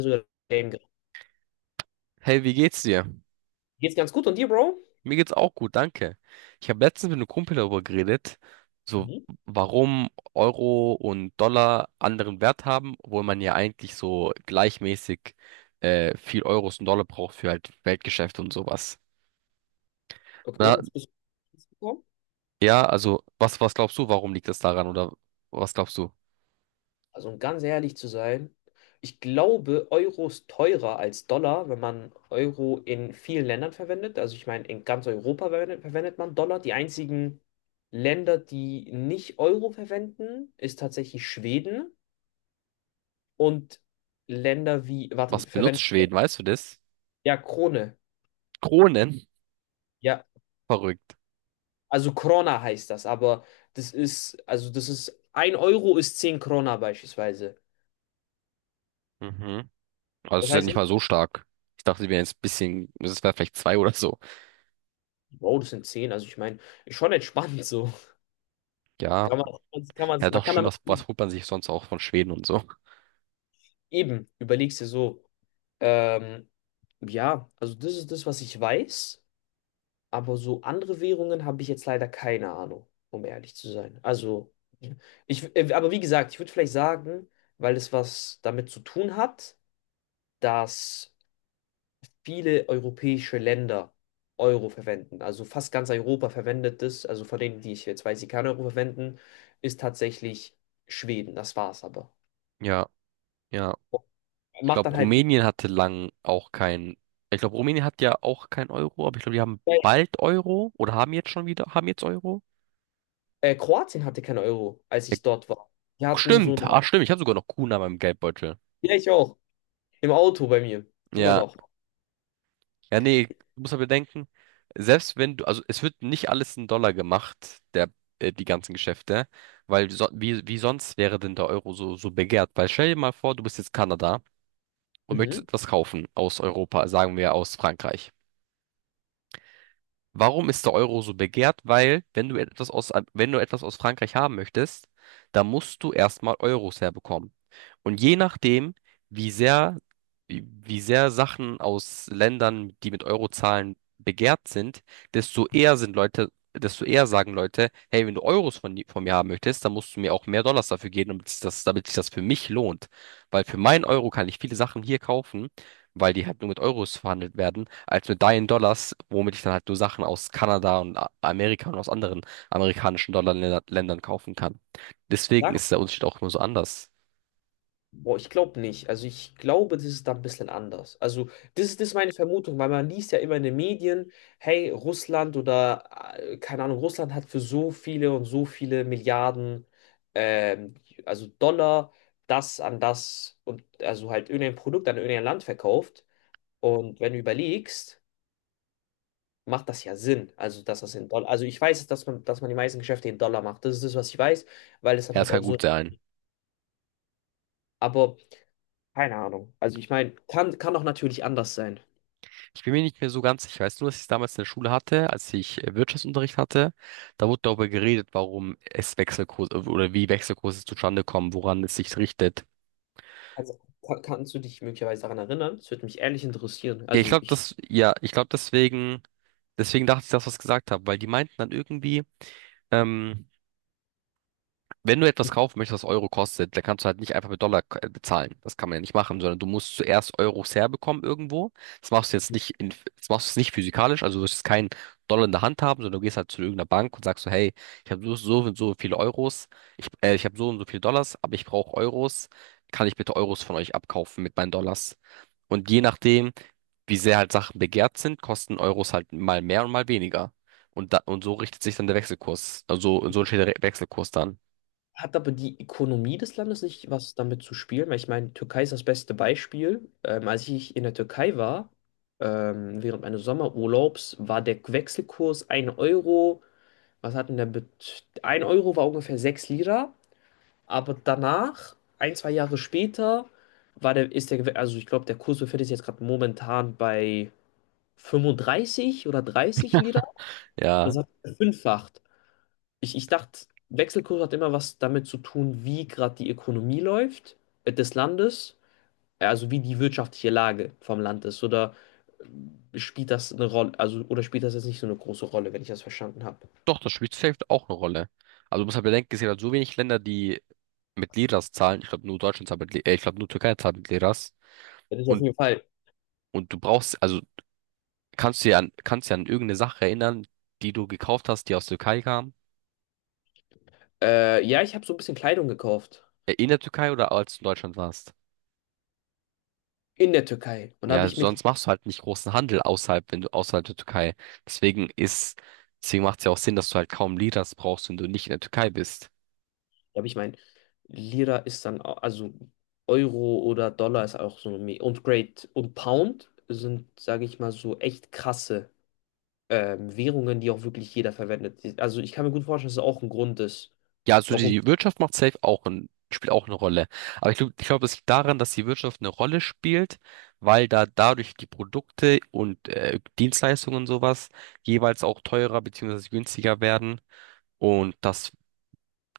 Sogar Game gerecht. Hey, wie geht's dir? Geht's ganz gut und dir, Bro? Mir geht's auch gut, danke. Ich habe letztens mit einem Kumpel darüber geredet, so Mhm. warum Euro und Dollar anderen Wert haben, obwohl man ja eigentlich so gleichmäßig viel Euros und Dollar braucht für halt Weltgeschäfte und sowas. Okay, Na, was bist du gekommen? ja, also was glaubst du, warum liegt das daran oder was glaubst du? Also, um ganz ehrlich zu sein, ich glaube, Euro ist teurer als Dollar, wenn man Euro in vielen Ländern verwendet. Also, ich meine, in ganz Europa verwendet man Dollar. Die einzigen Länder, die nicht Euro verwenden, ist tatsächlich Schweden und Länder wie, warte, Was benutzt verwenden, Schweden, weißt du das? ja, Krone. Kronen? Ja, Verrückt. also Krona heißt das, aber das ist, also das ist, ein Euro ist 10 Krona beispielsweise. Mhm. Also es Das ist ja heißt, nicht echt, mal so stark. Ich dachte, wir wären jetzt ein bisschen, es wäre vielleicht zwei oder so. Bro, das sind 10. Also ich meine, ist schon entspannt so. Ja. Kann man, kann man, Ja, man doch, kann stimmt, damit was, leben. was holt man sich sonst auch von Schweden und so? Eben, überlegst dir so, ähm, ja, also das ist das, was ich weiß, aber so andere Währungen habe ich jetzt leider keine Ahnung, um ehrlich zu sein. Also, aber wie gesagt, ich würde vielleicht sagen, weil es was damit zu tun hat, dass viele europäische Länder Euro verwenden. Also fast ganz Europa verwendet es. Also von denen, die ich jetzt weiß, die kein Euro verwenden, ist tatsächlich Schweden. Das war's aber. Ja, ja. Ich Macht glaube, dann halt so. Rumänien hatte lang auch kein. Ich glaube, Rumänien hat ja auch kein Euro, aber ich glaube, die haben bald Euro oder haben jetzt schon wieder, haben jetzt Euro? Kroatien hatte kein Euro, als Ja, ich dort war. Die hatten stimmt, so. ah, stimmt, ich habe sogar noch Kuna in meinem Geldbeutel. Ja, ich auch. Im Auto bei mir. Immer Ja, noch. ja, nee, du musst ja bedenken, selbst wenn du, also es wird nicht alles in Dollar gemacht, der, die ganzen Geschäfte, weil so, wie sonst wäre denn der Euro so, so begehrt? Weil stell dir mal vor, du bist jetzt Kanada und möchtest Mhm. etwas kaufen aus Europa, sagen wir aus Frankreich. Warum ist der Euro so begehrt? Weil, wenn du etwas aus Frankreich haben möchtest, dann musst du erstmal Euros herbekommen. Und je nachdem, wie sehr, wie sehr Sachen aus Ländern, die mit Euro zahlen, begehrt sind, desto eher sagen Leute, hey, wenn du Euros von mir haben möchtest, dann musst du mir auch mehr Dollars dafür geben, damit sich das für mich lohnt. Weil für meinen Euro kann ich viele Sachen hier kaufen, weil die halt nur mit Euros verhandelt werden als mit deinen Dollars, womit ich dann halt nur Sachen aus Kanada und A- Amerika und aus anderen amerikanischen Dollarländern kaufen kann. Deswegen Sag ist der Unterschied auch nur so anders. Boah, ich glaube nicht. Also ich glaube, das ist da ein bisschen anders. Also das ist meine Vermutung, weil man liest ja immer in den Medien, hey, Russland oder keine Ahnung, Russland hat für so viele und so viele Milliarden, ähm, also Dollar, das an das und also halt irgendein Produkt an irgendein Land verkauft. Und wenn du überlegst, macht das ja Sinn. Also dass das in Dollar, also ich weiß, dass man die meisten Geschäfte in Dollar macht. Das ist das, was ich weiß, weil es dann Ja, es halt kann auch so. gut sein. Aber keine Ahnung. Also ich meine, kann auch natürlich anders sein. Ich bin mir nicht mehr so ganz sicher. Ich weiß nur, dass ich es damals in der Schule hatte, als ich Wirtschaftsunterricht hatte. Da wurde darüber geredet, warum es Wechselkurse oder wie Wechselkurse zustande kommen, woran es sich richtet. Also, kannst du dich möglicherweise daran erinnern? Das würde mich ehrlich interessieren. Also ich, Ja, ich glaube deswegen, deswegen dachte ich, dass ich das gesagt habe, weil die meinten dann irgendwie, ähm, wenn du etwas ich kaufen möchtest, was Euro kostet, dann kannst du halt nicht einfach mit Dollar bezahlen. Das kann man ja nicht machen, sondern du musst zuerst Euros herbekommen irgendwo. Das machst du jetzt nicht in, das machst du jetzt nicht physikalisch, also du wirst jetzt keinen Dollar in der Hand haben, sondern du gehst halt zu irgendeiner Bank und sagst so, hey, ich habe so, so und so viele Euros, ich habe so und so viele Dollars, aber ich brauche Euros. Kann ich bitte Euros von euch abkaufen mit meinen Dollars? Und je nachdem, wie sehr halt Sachen begehrt sind, kosten Euros halt mal mehr und mal weniger. Und, da, und so richtet sich dann der Wechselkurs. Also so entsteht der Re- Wechselkurs dann. hat aber die Ökonomie des Landes nicht was damit zu spielen, weil ich meine, Türkei ist das beste Beispiel. Als ich in der Türkei war, während meines Sommerurlaubs, war der Wechselkurs ein Euro, was hat denn der Bet 1 Euro war ungefähr 6 Lira, aber danach, ein, zwei Jahre später, war der, ist der, Gew- also ich glaube, der Kurs befindet sich jetzt gerade momentan bei 35 oder 30 Lira. Das Ja, hat verfünffacht. Ich dachte, Wechselkurs hat immer was damit zu tun, wie gerade die Ökonomie läuft, des Landes, also wie die wirtschaftliche Lage vom Land ist. Oder spielt das eine Rolle, also oder spielt das jetzt nicht so eine große Rolle, wenn ich das verstanden habe? doch, das spielt safe auch eine Rolle. Also du musst halt bedenken, es gibt halt so wenig Länder, die mit Liras zahlen. Ich glaube, nur Deutschland zahlt mit, ich glaube, nur Türkei zahlt mit Liras. Das ist auf Und, jeden Fall. und du brauchst, also kannst du ja an irgendeine Sache erinnern, die du gekauft hast, die aus Türkei kam. Ja, ich habe so ein bisschen Kleidung gekauft In der Türkei oder als du in Deutschland warst. in der Türkei. Und da habe Ja, ich mit. sonst machst du halt nicht großen Handel außerhalb, wenn du außerhalb der Türkei. Deswegen ist, deswegen macht es ja auch Sinn, dass du halt kaum Liras brauchst, wenn du nicht in der Türkei bist. Ja, aber ich meine, Lira ist dann, also Euro oder Dollar ist auch so eine, und Great und Pound sind, sage ich mal, so echt krasse Währungen, die auch wirklich jeder verwendet. Also ich kann mir gut vorstellen, dass es auch ein Grund ist, Ja, also warum. die Wirtschaft macht safe auch ein, spielt auch eine Rolle. Aber ich glaub, das liegt daran, dass die Wirtschaft eine Rolle spielt, weil da dadurch die Produkte und Dienstleistungen und sowas jeweils auch teurer beziehungsweise günstiger werden. Und das,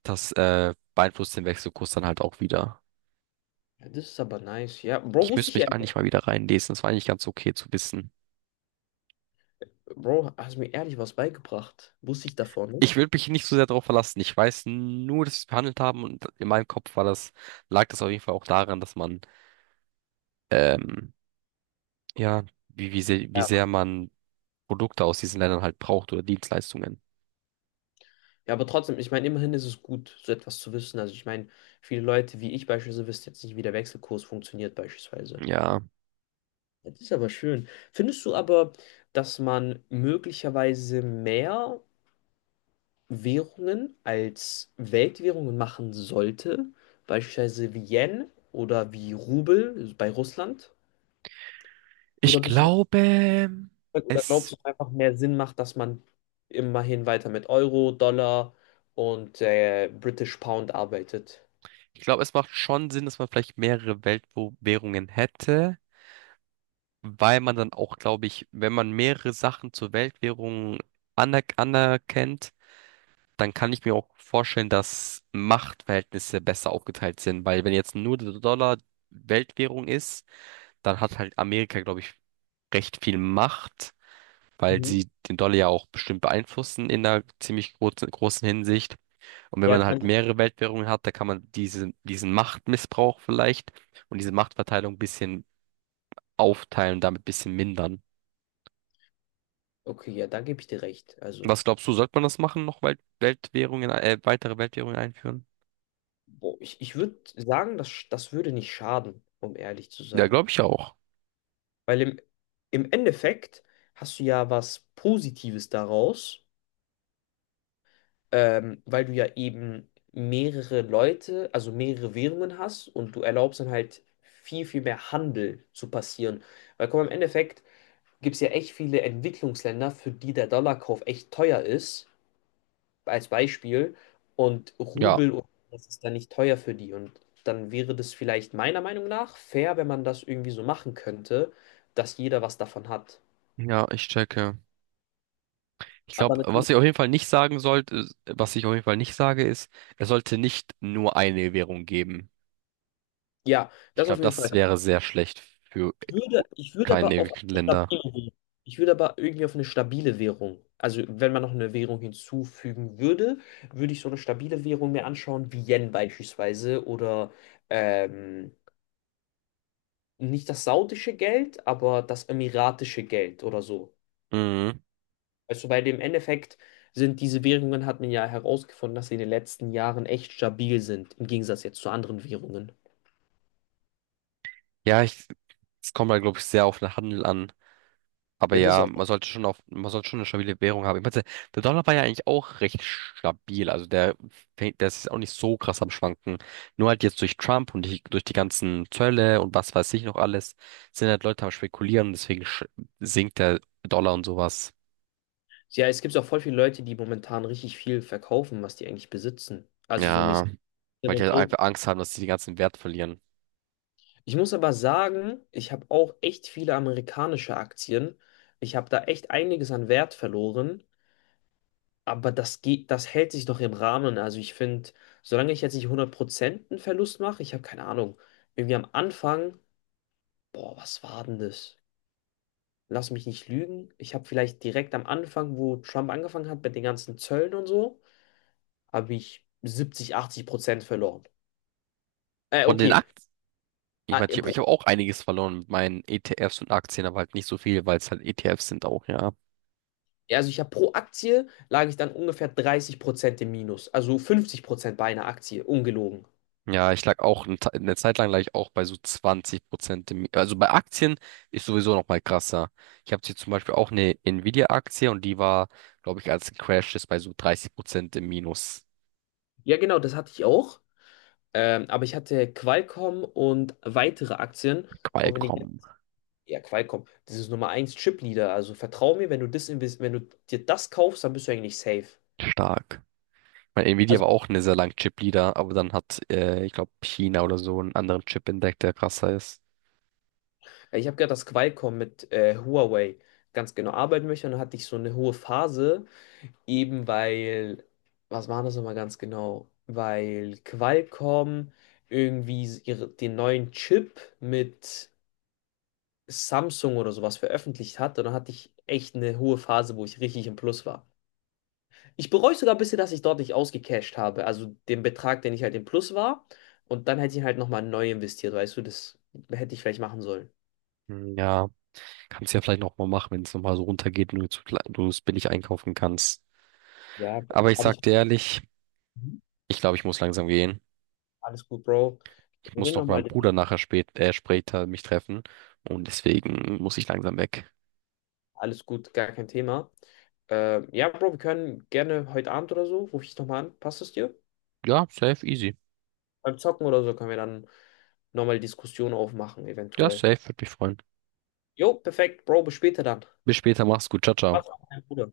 das beeinflusst den Wechselkurs dann halt auch wieder. Ja, das ist aber nice, ja. Bro, Ich wusste müsste ich mich ehrlich. eigentlich mal wieder reinlesen. Das war eigentlich ganz okay zu wissen. Bro, hast mir ehrlich was beigebracht. Wusste ich davon nicht? Ich würde mich nicht so sehr darauf verlassen. Ich weiß nur, dass wir es behandelt haben und in meinem Kopf war das, lag das auf jeden Fall auch daran, dass man ähm, ja, wie Ja. sehr man Produkte aus diesen Ländern halt braucht oder Dienstleistungen. Ja, aber trotzdem, ich meine, immerhin ist es gut, so etwas zu wissen. Also ich meine, viele Leute wie ich beispielsweise wissen jetzt nicht, wie der Wechselkurs funktioniert beispielsweise. Ja, Das ist aber schön. Findest du aber, dass man möglicherweise mehr Währungen als Weltwährungen machen sollte? Beispielsweise wie Yen oder wie Rubel bei Russland? Oder ich bist du glaube, da, oder glaubst es, du, dass es einfach mehr Sinn macht, dass man immerhin weiter mit Euro, Dollar und British Pound arbeitet? ich glaube, es macht schon Sinn, dass man vielleicht mehrere Weltwährungen hätte, weil man dann auch, glaube ich, wenn man mehrere Sachen zur Weltwährung anerkennt, dann kann ich mir auch vorstellen, dass Machtverhältnisse besser aufgeteilt sind, weil wenn jetzt nur der Dollar Weltwährung ist, dann hat halt Amerika, glaube ich, recht viel Macht, weil Mhm. sie den Dollar ja auch bestimmt beeinflussen in einer ziemlich großen Hinsicht. Und wenn Ja, man das kann halt ich. mehrere Weltwährungen hat, da kann man diesen Machtmissbrauch vielleicht und diese Machtverteilung ein bisschen aufteilen, damit ein bisschen mindern. Okay, ja, da gebe ich dir recht. Also, Was glaubst du, sollte man das machen, noch Weltwährungen, weitere Weltwährungen einführen? boah, ich würde sagen, das würde nicht schaden, um ehrlich zu Ja, sein. glaube ich auch. Weil im Endeffekt hast du ja was Positives daraus, weil du ja eben mehrere Leute, also mehrere Währungen hast und du erlaubst dann halt viel, viel mehr Handel zu passieren. Weil komm, im Endeffekt gibt es ja echt viele Entwicklungsländer, für die der Dollarkauf echt teuer ist, als Beispiel, und Ja, Rubel und das ist dann nicht teuer für die. Und dann wäre das vielleicht meiner Meinung nach fair, wenn man das irgendwie so machen könnte, dass jeder was davon hat. ja, ich checke. Ich Aber glaube, natürlich. was ich auf jeden Fall nicht sagen sollte, was ich auf jeden Fall nicht sage, ist, es sollte nicht nur eine Währung geben. Ja, Ich das auf glaube, jeden Fall. das wäre sehr schlecht für Ich würde aber kleine auf eine stabile Länder. Währung. Ich würde aber irgendwie auf eine stabile Währung. Also wenn man noch eine Währung hinzufügen würde, würde ich so eine stabile Währung mir anschauen, wie Yen beispielsweise oder ähm, nicht das saudische Geld, aber das emiratische Geld oder so. Mhm. Also bei dem Endeffekt sind diese Währungen, hat man ja herausgefunden, dass sie in den letzten Jahren echt stabil sind, im Gegensatz jetzt zu anderen Währungen. Ja, ich, es kommt halt, glaube ich, sehr auf den Handel an. Aber Ja, das ja, auch. Man sollte schon eine stabile Währung haben. Ich meine, der Dollar war ja eigentlich auch recht stabil. Der ist jetzt auch nicht so krass am Schwanken. Nur halt jetzt durch Trump und die, durch die ganzen Zölle und was weiß ich noch alles, sind halt Leute am Spekulieren. Deswegen sinkt der Dollar und sowas. Ja, es gibt auch voll viele Leute, die momentan richtig viel verkaufen, was die eigentlich besitzen. Also so mäßig Ja, weil die und halt so. einfach Angst haben, dass sie den ganzen Wert verlieren. Ich muss aber sagen, ich habe auch echt viele amerikanische Aktien. Ich habe da echt einiges an Wert verloren, aber das geht, das hält sich noch im Rahmen. Also ich finde, solange ich jetzt nicht 100% einen Verlust mache, ich habe keine Ahnung. Irgendwie am Anfang, boah, was war denn das? Lass mich nicht lügen. Ich habe vielleicht direkt am Anfang, wo Trump angefangen hat mit den ganzen Zöllen und so, habe ich 70, 80% verloren. Äh, Von den okay. Aktien. Ich Ah, meine, ich äh, habe ich Pro, hab auch einiges verloren mit meinen ETFs und Aktien, aber halt nicht so viel, weil es halt ETFs sind auch, ja. also ich habe pro Aktie lag ich dann ungefähr 30% im Minus. Also 50% bei einer Aktie, ungelogen. Ja, ich lag auch eine Zeit lang lag ich auch bei so 20%. Also bei Aktien ist sowieso noch mal krasser. Ich habe hier zum Beispiel auch eine Nvidia-Aktie und die war, glaube ich, als Crash ist bei so 30% im Minus. Ja, genau, das hatte ich auch. Aber ich hatte Qualcomm und weitere Aktien. Und wenn ich, Qualcomm ja, Qualcomm, das ist Nummer eins Chipleader. Also vertrau mir, wenn du dir das kaufst, dann bist du eigentlich safe. stark. Mein Nvidia Also war auch eine sehr lange Chip-Leader, aber dann hat, ich glaube, China oder so einen anderen Chip entdeckt, der krasser ist. ich habe gehört, dass Qualcomm mit Huawei ganz genau arbeiten möchte. Und dann hatte ich so eine hohe Phase, eben weil, was waren das nochmal ganz genau? Weil Qualcomm irgendwie den neuen Chip mit Samsung oder sowas veröffentlicht hat. Und dann hatte ich echt eine hohe Phase, wo ich richtig im Plus war. Ich bereue sogar ein bisschen, dass ich dort nicht ausgecashed habe. Also den Betrag, den ich halt im Plus war. Und dann hätte ich halt nochmal neu investiert, weißt du, das hätte ich vielleicht machen sollen. Ja. Kannst ja vielleicht noch mal machen, wenn es noch mal so runtergeht und du zu du es billig einkaufen kannst. Ja, Aber ich aber ich. sag dir ehrlich, Mhm. ich glaube, ich muss langsam gehen. Alles gut, Bro. Ich Wir muss reden noch mit nochmal. meinem Bruder später mich treffen und deswegen muss ich langsam weg. Alles gut, gar kein Thema. Ja, Bro, wir können gerne heute Abend oder so, rufe ich dich nochmal an. Passt es dir? Ja, safe, easy. Beim Zocken oder so können wir dann nochmal Diskussion aufmachen, Ja, eventuell. safe, würde mich freuen. Jo, perfekt, Bro, bis später dann. Bis später, mach's gut, ciao, ciao. Pass auf, mein Bruder.